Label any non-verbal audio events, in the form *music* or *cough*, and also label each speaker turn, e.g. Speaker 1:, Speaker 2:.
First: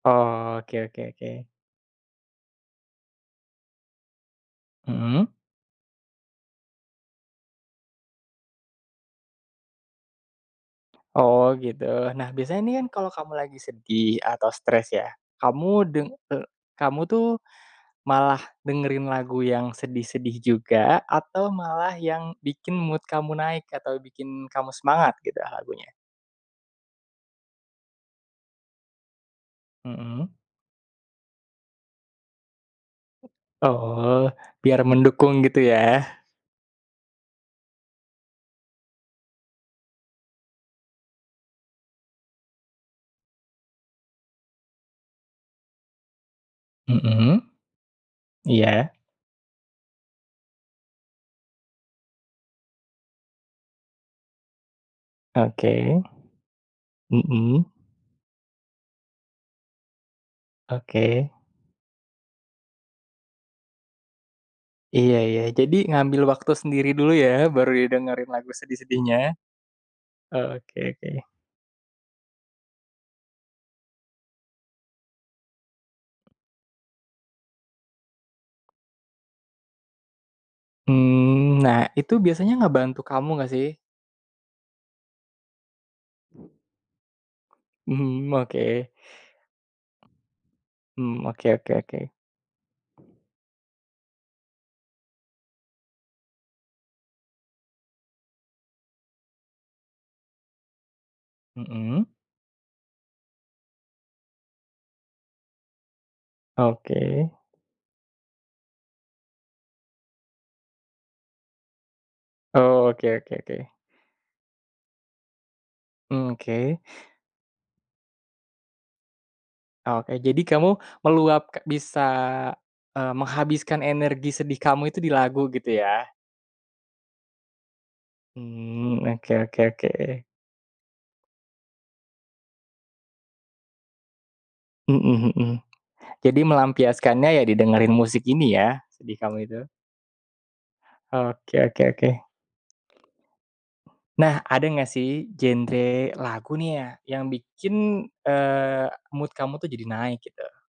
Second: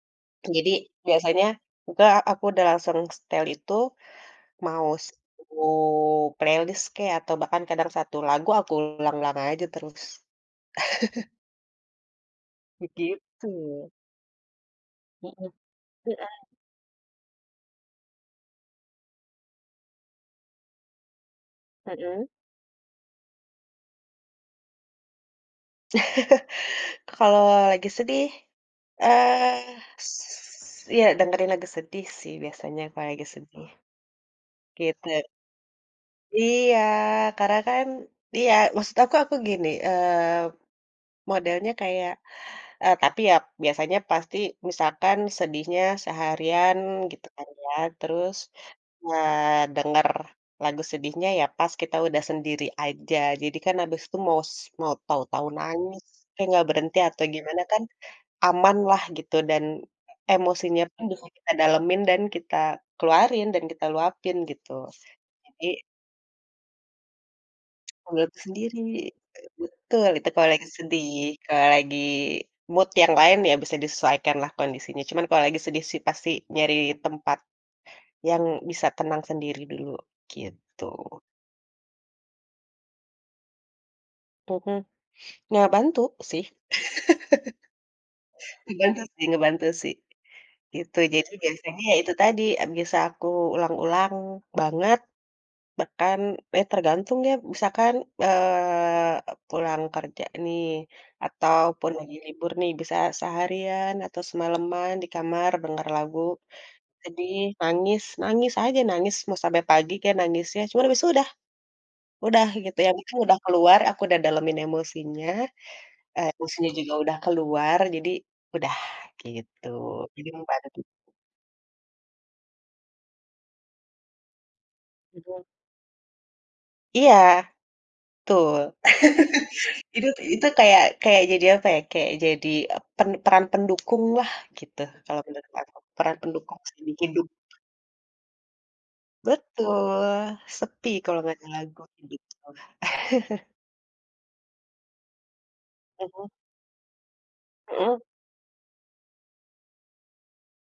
Speaker 1: Oh, oke
Speaker 2: Jadi,
Speaker 1: oke oke.
Speaker 2: biasanya, uka aku udah sering setel itu, maus
Speaker 1: Mhm.
Speaker 2: mau playlist kek, atau bahkan kadang satu lagu aku ulang-ulang aja terus. *chuckles*
Speaker 1: Oh gitu, nah biasanya ini kan kalo kamu
Speaker 2: Begitu.
Speaker 1: lagi sedih atau stress ya,
Speaker 2: Mhm,
Speaker 1: kamu deng
Speaker 2: heeh.
Speaker 1: eee, kamu tuh malah dengerin lagu yang sedih-sedih juga atau malah
Speaker 2: Mhm.
Speaker 1: yang bikin mood kamu naik atau bikin kamu semangat gitu lagunya?
Speaker 2: Kalau lagi sedih, eee, s
Speaker 1: Mhm.
Speaker 2: ya dengerin lagu sedih sih biasanya kalau lagi sedih,
Speaker 1: Oh, biar
Speaker 2: gitu.
Speaker 1: mendukung gitu ya.
Speaker 2: Iya, karena kan iya maksud aku aku gini, eee, modelnya kayak eee, tapi ya biasanya pasti misalkan sedihnya seharian gitu
Speaker 1: Mhm,
Speaker 2: kan ya, terus
Speaker 1: iya.
Speaker 2: ngedenger lagu sedihnya ya pas kita udah sendiri aja, jadi kan abis itu maus mau tahu-tahu nangis,
Speaker 1: Oke,
Speaker 2: tapi gak berhenti atau
Speaker 1: mhm.
Speaker 2: gimana kan aman lah gitu, dan emosinya pun bisa
Speaker 1: Oke.
Speaker 2: kita dalemin dan kita keluarin dan kita luapin gitu.
Speaker 1: Iya iya,
Speaker 2: Jadi
Speaker 1: jadi ngambil waktu sendiri dulu ya, baru
Speaker 2: Ngambil
Speaker 1: didengerin
Speaker 2: waktu
Speaker 1: lagu
Speaker 2: sendiri.
Speaker 1: sedih-sedihnya.
Speaker 2: Betul, itu
Speaker 1: Oh,
Speaker 2: kalau lagi
Speaker 1: oke oke.
Speaker 2: sedih, kalau lagi mood yang lain ya bisa disesuaikan lah kondisinya. Cuman, kalau lagi sedih sih pasti nyari tempat yang bisa tenang sendiri dulu, gitu.
Speaker 1: Mmm, nah itu biasanya ngebantu kamu gak sih?
Speaker 2: Mhm, ngebantu sih.
Speaker 1: Mmm,
Speaker 2: *laughs*
Speaker 1: oke.
Speaker 2: Ngebantu sih ngebantu sih, gitu.
Speaker 1: Mmm,
Speaker 2: Jadi
Speaker 1: oke oke
Speaker 2: biasanya ya
Speaker 1: oke.
Speaker 2: itu tadi bisa aku ulang-ulang banget, bahkan ya tergantung ya misalkan, eee, pulang kerja nih, ataupun
Speaker 1: Mhm.
Speaker 2: lagi libur nih bisa seharian atau semaleman, di kamar, denger lagu,
Speaker 1: Oke.
Speaker 2: sedih, nangis, nangis aja nangis, mau sampai pagi kek nangisnya cuman habis itu udah, udah gitu ya
Speaker 1: Oke
Speaker 2: mungkin
Speaker 1: oke
Speaker 2: udah
Speaker 1: oke.
Speaker 2: keluar, aku udah dalemin emosinya,
Speaker 1: Mmm,
Speaker 2: emosinya
Speaker 1: oke.
Speaker 2: juga udah keluar jadi udah, gitu.
Speaker 1: Oke, jadi kamu
Speaker 2: *unintelligible*
Speaker 1: meluap bisa eee, menghabiskan energi sedih kamu itu di
Speaker 2: Betul.
Speaker 1: lagu gitu ya?
Speaker 2: Iya, betul.
Speaker 1: Mmm, oke oke
Speaker 2: Itu
Speaker 1: oke.
Speaker 2: itu kayak kayak jadi apa ya kayak jadi pen peran pendukung lah gitu, kalo
Speaker 1: Mhm,
Speaker 2: menurut
Speaker 1: mhm.
Speaker 2: aku. Peran
Speaker 1: Jadi
Speaker 2: pendukung seumur hidup.
Speaker 1: melampiaskannya ya didengerin musik ini ya, sedih kamu itu?
Speaker 2: Betul, sepi kalau nggak ada
Speaker 1: Oke oke
Speaker 2: lagu, kek
Speaker 1: oke.
Speaker 2: gitu. *chuckles*
Speaker 1: Nah, ada gak sih genre
Speaker 2: Mhm.
Speaker 1: lagu nih ya, yang bikin,
Speaker 2: Mhm.
Speaker 1: eee, mood kamu tuh jadi naik gitu?